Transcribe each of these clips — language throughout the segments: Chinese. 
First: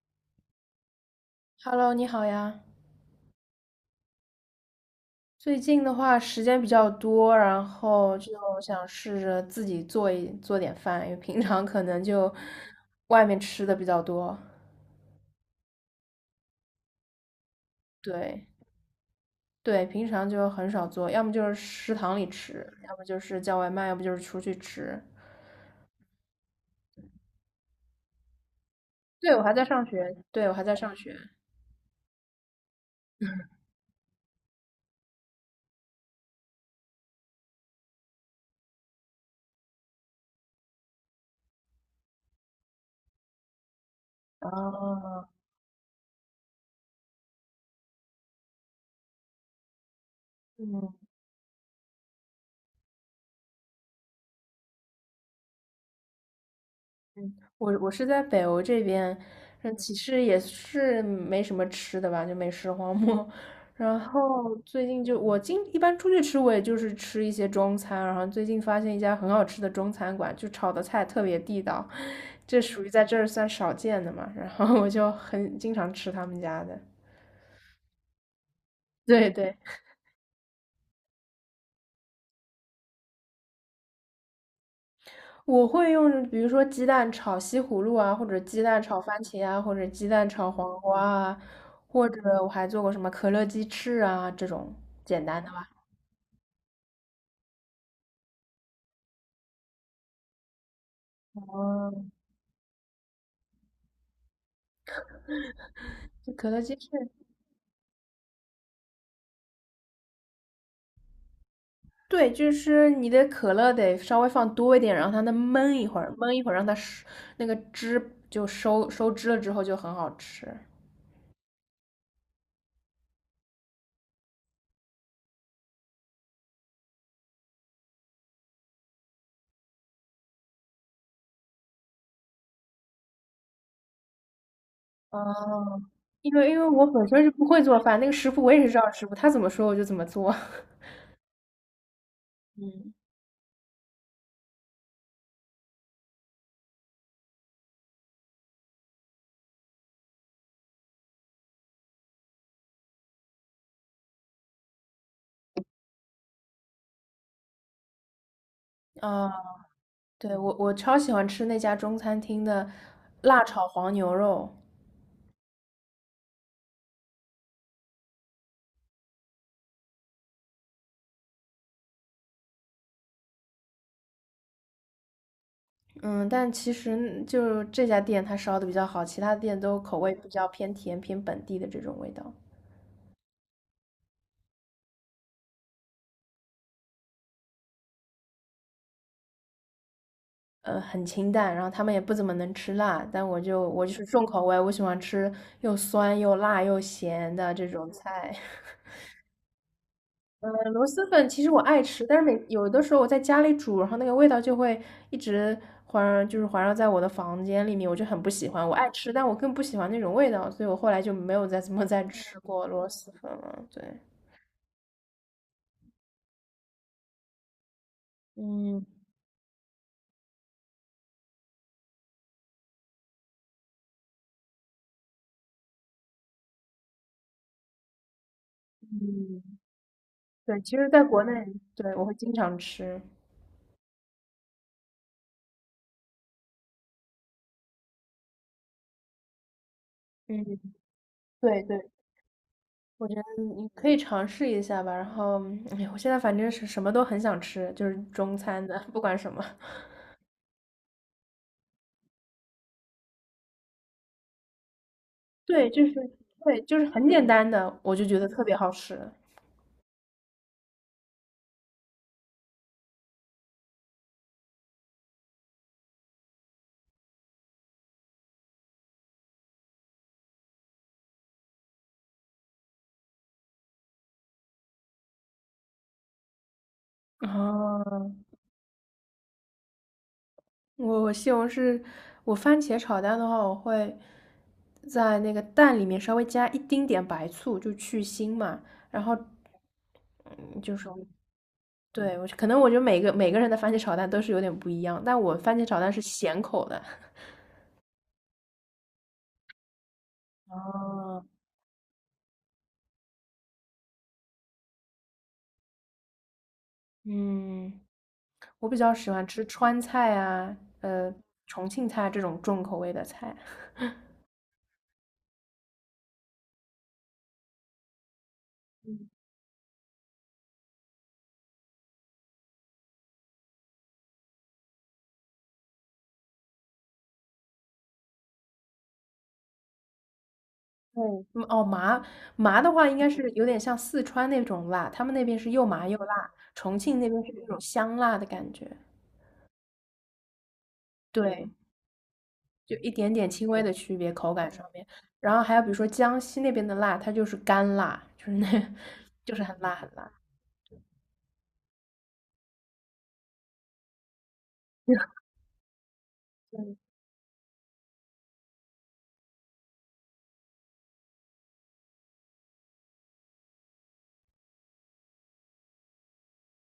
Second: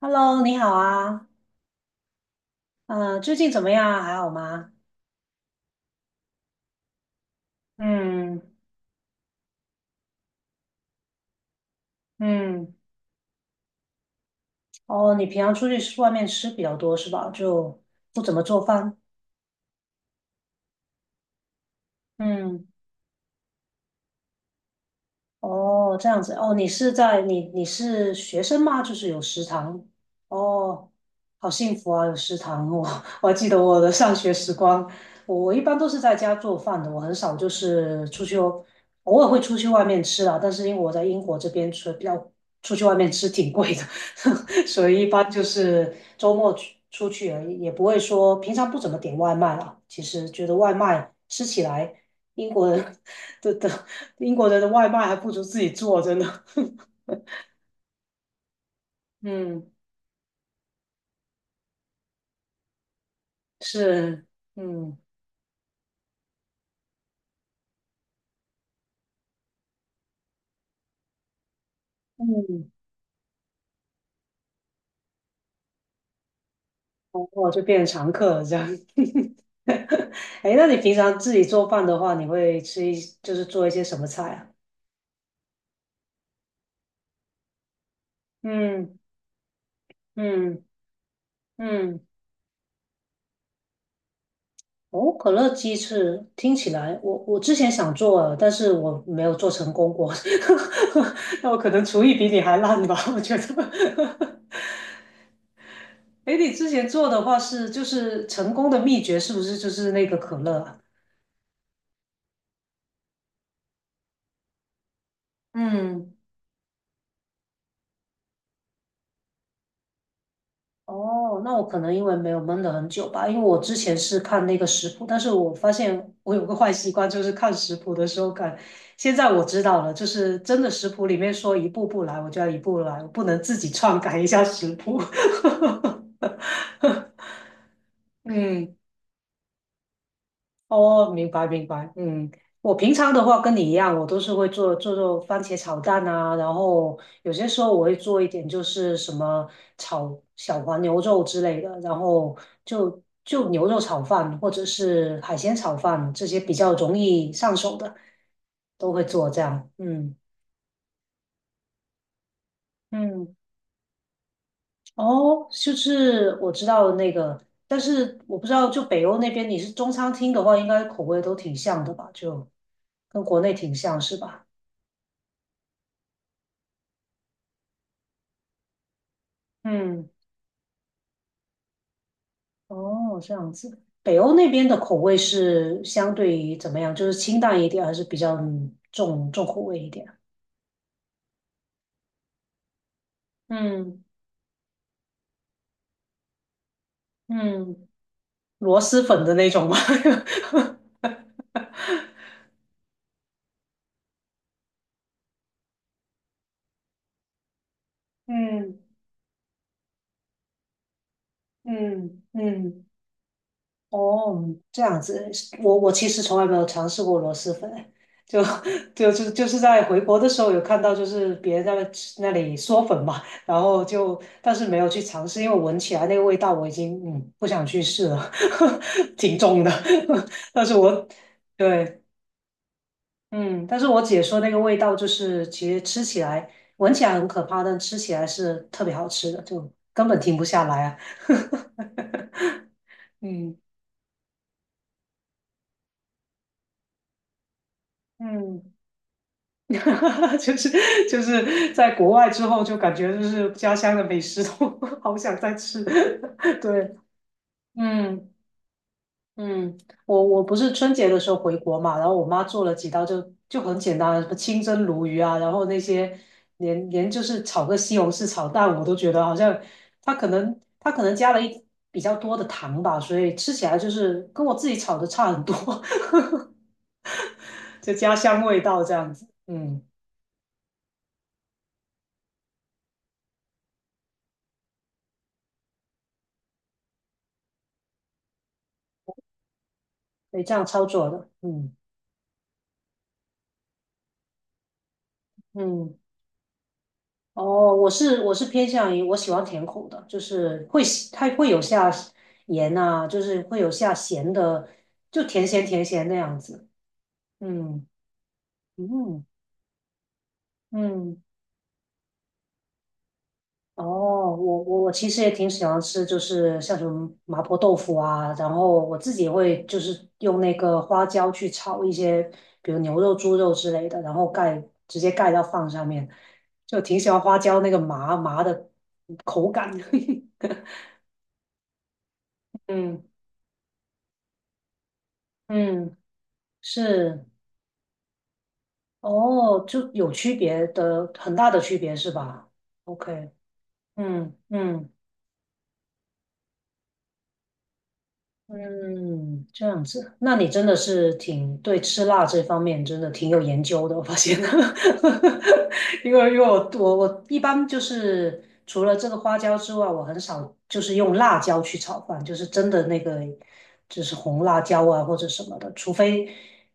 Hello，你好啊，Hello，你好呀。最近怎么样啊还好吗？最近的话时间比较多，然后就嗯想试着自己做一做点饭，因为平常可能就嗯。外面吃的比较多。哦，你平常出去吃外面吃比较多是吧？就不怎么对做饭。对，平常就很少做，要么就是食堂里嗯。吃，要么就是叫外卖，要不就是出去吃。哦，这样子哦，你是在你是学生吗？就是有对，我食还在堂。上学，对，我还在哦，上学。好幸福啊，有食堂我 我还记 得我的上学时光，我一般都是在家做饭的，我很少就是出去。哦，偶尔会出去外面吃啊，但是因为我在英国这边吃比较出去外面吃挺贵的。所以一哦，般就是周末去出去而已，也不会说平常不怎么点外卖了。其实觉得外嗯，卖吃起来。英国人的英国人的外卖还不如自己做，真的。我是在北欧这边，嗯，嗯，其实也是没什么吃的吧，就美食荒漠。然是，后最嗯近就我经一般出去吃，我也就是吃一些中餐。然后最近发现一家很好吃的中餐馆，就炒的菜特别地道，这嗯。属于在这儿算少见的嘛。然后我就很经常吃他们家的。然后就变成常客了这样。对对，哎，那你平常自己做饭的话，你会吃一就是做一些什么菜啊？我会用，比如说鸡蛋炒西葫芦啊，或者鸡蛋嗯炒番茄啊，或者鸡蛋炒嗯黄瓜啊，嗯。或者我还做过什么可乐鸡翅啊这种哦，简可单乐的吧。鸡翅听起来，我之前想做了，但是我没有做成功过。那我可能厨哦，艺比你还烂吧，我觉得。就哎，可你乐之鸡前翅，做的话是就是成功的秘诀是不是就是那个可乐啊？对，就是你的可乐得稍微放多一点，然后它焖一会儿，嗯。焖一会儿让它收那个汁就收收汁了之后就很好吃。哦，那我可能因为没有闷了很久吧，因为我之前是看那个食谱，但是我发现我有个坏习惯，就是看食谱的时候看。现在我知道了，就是真的食谱里面说一步步来，我就要一步步来，我不能自己篡改一下食谱。哦，因为我本身是不会做饭，那个师傅我也是嗯，照着师傅他怎么说我就怎么做。哦，明白明白，嗯，我平嗯，常的话跟你一样，我都是会做做番茄炒蛋啊，然后有些时候我会做一点就是什么炒小黄牛肉之类的，然后就牛肉炒饭或者是海鲜炒饭这些比较容易上手的，都会做这啊。样，嗯对，我超喜欢吃那家中餐厅的嗯。辣炒黄牛肉，哦，就是我知道那个，但是我不知道就北欧那边你是中餐厅的话，应该口味都挺像的吧，就跟国内挺像是吧？嗯，但其实就这家店它烧的比较好，其他店都口嗯。味比较偏甜、偏本地的这种味道，哦，这样子。北欧那边的口味是相对于怎么样？就是清淡一点，还是比较嗯重口味一点？很清淡，然后他们也不怎么能吃辣，但我就嗯是重口味，我喜欢吃又酸又辣又咸的这嗯，种菜。螺蛳粉的那种吗？嗯，螺蛳粉其实我爱吃，但是每有的时候我在家里煮，然后那个味道就会一直环，就是环绕在我的房间里面，我就很 不喜欢。我嗯爱吃，但我更不喜欢那种味道，所以我后来就没有再怎么 再嗯吃过嗯。螺蛳粉了。对，哦，这样子，我其实从来没有尝试过螺蛳粉，就 嗯 就是在回国的时候有看到，就是别人在那吃那里嗦粉嘛，然后就但是没有去尝试，因为闻起来那个味道我已经嗯不想去试了，挺嗯，重的。对，但是其实在我国内，对，对我会经常吃。嗯，但是我姐说那个味道就是其实吃起来闻起来很可怕，但吃起来是特别好吃的，就根本停不嗯，下来啊。对对，我觉 得嗯你可以尝试一下吧。然后，哎，我现在反正是什么都很想吃，就是中嗯。餐的，不管什么。哈哈，就是在国外之后，就感觉就是家乡的美食都 好想再对，吃。就是对，就是对，很简单的，我就觉得嗯特别好吃。嗯，我我不是春节的时候回国嘛，然后我妈做了几道就就很简单的，什么清蒸鲈鱼啊，然后那些就是炒个西红柿炒蛋，我都觉得好像她可能加了一比较多的糖吧，所以吃起来就是跟我自己炒的差很多，啊，就家乡味道这样子。嗯，我我西红柿，我番茄炒蛋的话，我会在那个蛋里面稍微加一丁点白醋，就去腥嘛。然后，所以这嗯，样就操是作的，嗯对我可能我觉得每个人的番茄炒蛋都是有点不一样，但我番茄炒蛋嗯。是咸口的。哦，我是偏向于我喜欢甜口的，就是会喜哦，它会有下盐呐、就是会有下咸的，就甜咸甜咸那样子。嗯，嗯我比较喜嗯欢吃川菜啊，呃，嗯，重庆菜这种重口味的菜。哦，我其实也挺喜欢吃，就是像什么麻婆豆腐啊，然后我自己也会就是用那个花椒去炒一些，比如牛肉、猪肉之类的，然后直接盖到饭上面，就挺喜欢花椒那个麻麻的口感。对，嗯哦，麻 的话，应嗯该是有点像四川那种辣，他们那边是又麻嗯。又辣，重庆那边是是那种香辣的感觉。哦，就有区别的，很对，大的区别是吧就一点点？OK，轻微的区别，口嗯感上面。嗯。然后还有比如说江西那边的辣，它就是干辣，就是那，就是嗯，很这辣样很辣。子，那你真的是挺对吃辣这方面真的挺有研究的，我发现，因为我对，我我一般就是除了这个花椒之外，我很少就是用辣椒去炒饭，就是真的那个就是红辣椒啊或者什么的，除非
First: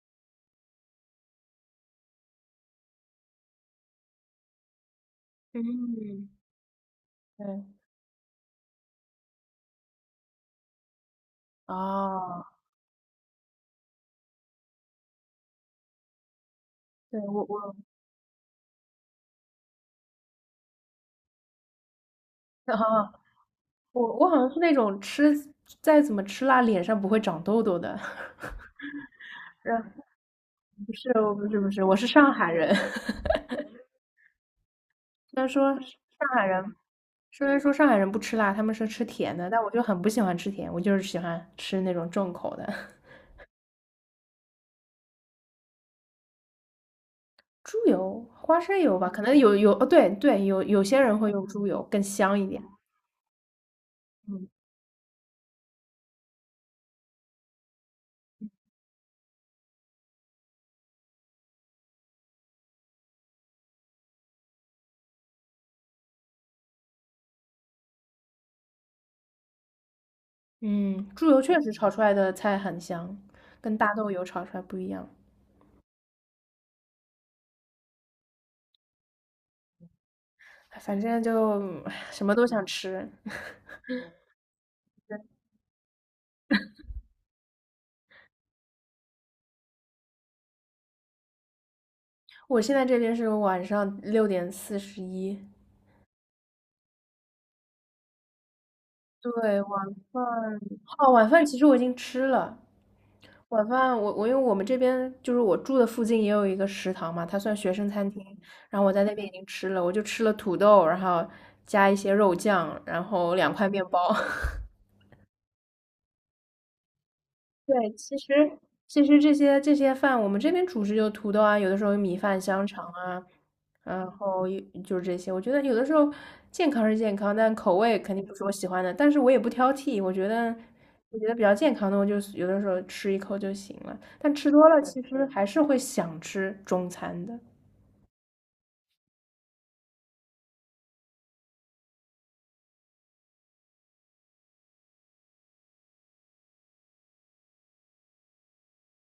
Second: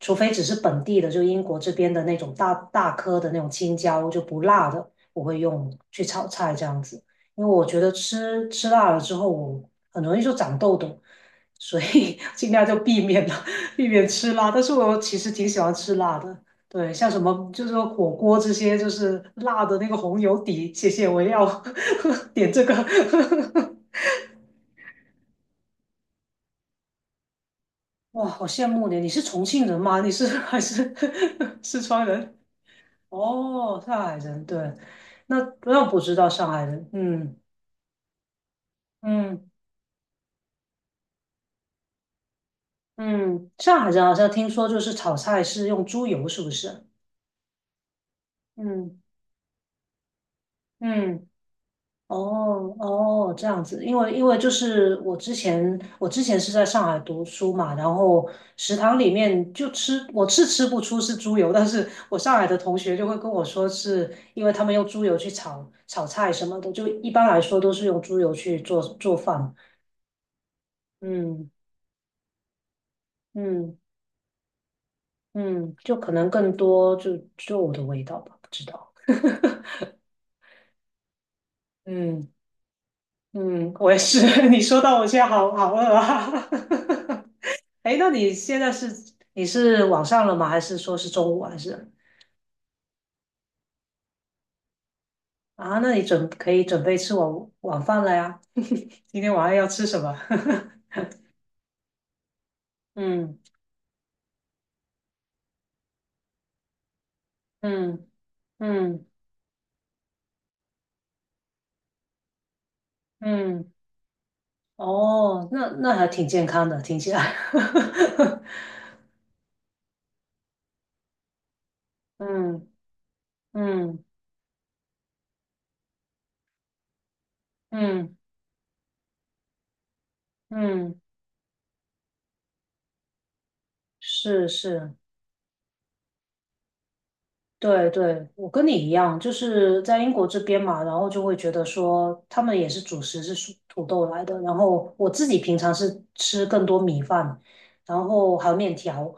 除非只是本地的，就英国这边的那种大大颗的那种青椒就不辣的，我会用去炒嗯，菜这样子，因为我对，觉得吃辣了之后，我很容易就长痘痘。所以 哦，尽量就避免了，避免吃辣。但是我其实挺喜欢吃辣的，对，像什对我么就是我 说火锅这些，就是辣的那个红油底，谢谢，我要 点这 个。啊，我好像是那种吃再怎么吃辣，脸上不会长痘痘的。哇，好 羡慕你！你是重庆人吗？你是还不是 是，我不是 不四是，我川是上人？海人。哦，上海人，对，那虽然说那上不知道海上海人，人，嗯虽然说上海人不吃辣，他们是吃甜嗯的，但我就很不喜欢吃甜，我就是喜欢吃那种重口的。嗯，上海人好像听说就是炒菜是用猪油，是不是？猪油、花生嗯油吧，可能有哦，对对，有些人嗯。会用猪油，更香一点。哦哦，这样子，因为嗯就是我之前是在上海读书嘛，然后食堂里面就吃我是吃不出是猪油，但是我上海的同学就会跟我说，是因为他们用猪油去炒菜什么的，就一般来说都是用猪油去做饭，嗯，猪油嗯确实炒出来的菜很香，嗯跟大豆油炒出来不一样。嗯，就可能更多就我的味道吧，不知道，哎反正就唉什嗯么都想吃。嗯，我也是，你说到我现在好好饿啊。哎，那你现在是你是晚上了吗？还是说是中午啊还是我现在这边是晚上6:41，啊？那你准可以准备吃晚饭了呀。今天晚上对，要吃晚什么？饭 哦，晚饭其实我已经吃了，嗯晚饭我因为我们这边就是我住的附近也有一个食堂嘛，它算学生嗯餐厅，然后我在嗯那边已经吃了，我就吃了土豆，然后加一些肉酱，然后两块嗯，面包。哦，那那还挺健康的，听起来。对，其实这些饭，我们这边主食就土豆啊，有的时候有米饭、香嗯肠啊，嗯然后也就是这些。我觉得有的时候健康是健康，但口味肯嗯定不是我喜欢的，但是我也不挑剔。我觉得嗯，我觉得比较健康的，我就有的时候吃一口就行了。但是吃多了，是。其实还是会想吃中餐的。对对，我跟你一样，就是在英国这边嘛，然后就会觉得说他们也是主食是属土豆来的，然后我自己平常是吃更多米饭，然后还有面条，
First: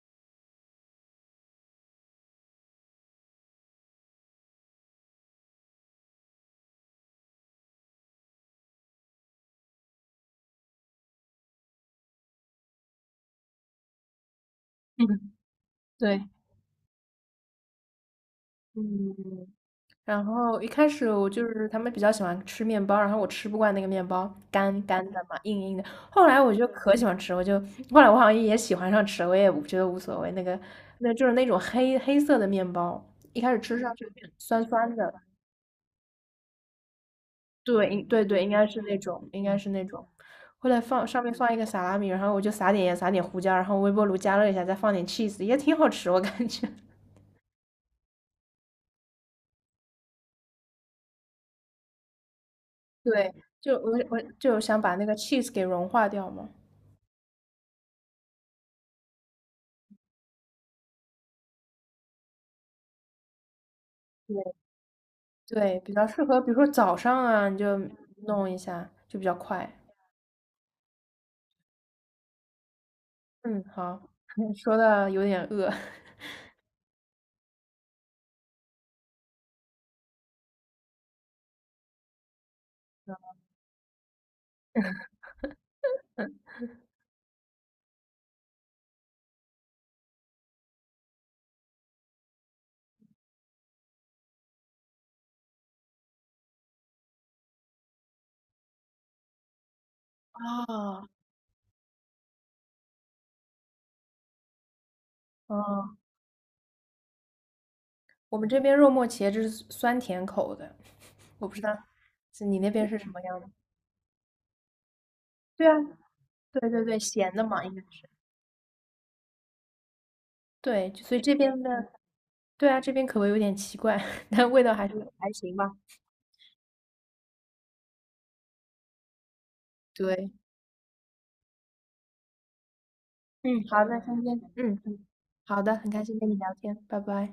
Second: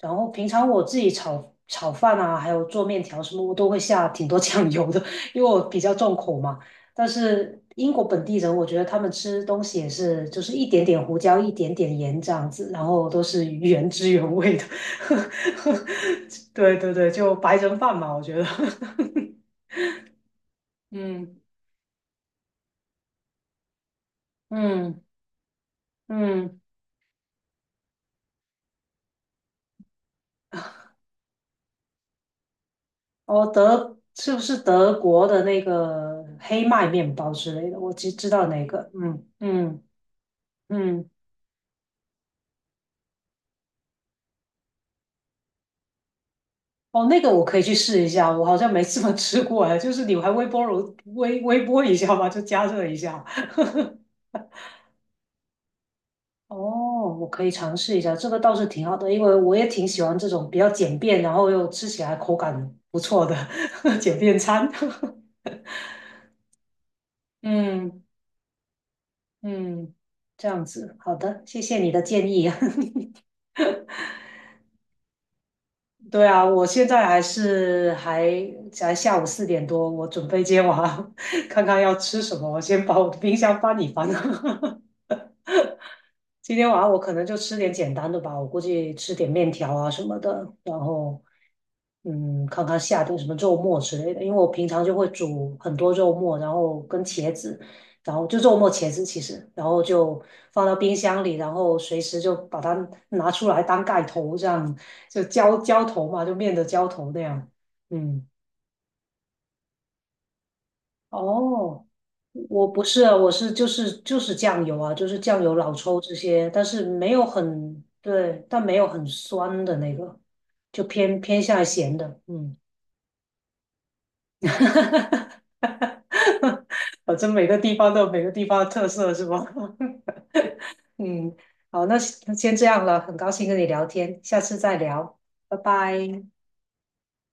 然后平常我自己炒饭啊，还有做面条什么，我都会下挺多 酱油的，因为我比较重口嘛。但是英国本地人，我觉得他们吃东西也是，就是一点点胡椒，一点点盐这样子，然后都是原汁原味的。嗯，对。对对对，就白人饭嘛，我觉得。嗯，然后一开始我嗯就是他们比较喜欢吃面包，然后我吃不惯那个面包，干嗯干的嘛，硬硬的。后来我嗯，就可喜欢吃，后来我好像也喜欢上吃了，我也觉得无所谓。那就是那种黑黑色的面包，一哦，开始吃上去有点是不是酸酸德的，国的那个黑麦面包之类的？对，我应只对知对，道应那该是个。那嗯种，应该是嗯那种。后来放嗯，上面放一个萨拉米，然后我就撒点盐，撒点胡椒，然后微波炉加热一下，再放点 cheese，也挺好吃，我感觉。哦，那个我可以去试一下，我好像没怎么吃过哎，就是你还微波炉微波一下吧，就加热一下。对，就我 我就想把那个 cheese 给融化掉嘛。哦，我可以尝试一下，这个倒是挺好的，因为我也挺喜欢这种比较简便，然后又吃起来口感不错的 简便餐。对，比较适合，比如说早上啊，你就嗯弄一下，就比较快。嗯，这样子，好的，谢谢你的建议。嗯，好，说的有点饿。对啊，我现在还是还才下午4点多，我准备接娃，看看要吃什么，我先把我的冰箱翻一翻。今天晚上我可能就吃点简单的吧，我估计吃点面条啊什么的，然后嗯，看看下顿什么肉末之类的，因为我平常就会煮很多肉末，然后跟茄子，然后就肉末茄子其实，然后就放到冰啊。箱里，然后随时就把它拿出来当盖头，这样就浇哦，头嘛，就面的浇头那样。嗯，我们这边肉末茄汁是酸甜口的，我不知道，哦，是你我那不边是是什啊，么我样的？是就是酱油啊，就是酱油、对老啊，抽这些，但对是对对，没有咸的嘛，应该很，是。对，但没有很酸的那个，就对，就所偏以这偏边向的，咸的，嗯。对啊，这边口味有点奇怪，但味道还是还行 吧。反正每个地方都有每个地方的特色，是吧？对，嗯，好，那先这样了，很高兴跟嗯，你聊好，那天，今下天，次再嗯，聊，拜好的，很开心拜。跟你聊天，拜拜。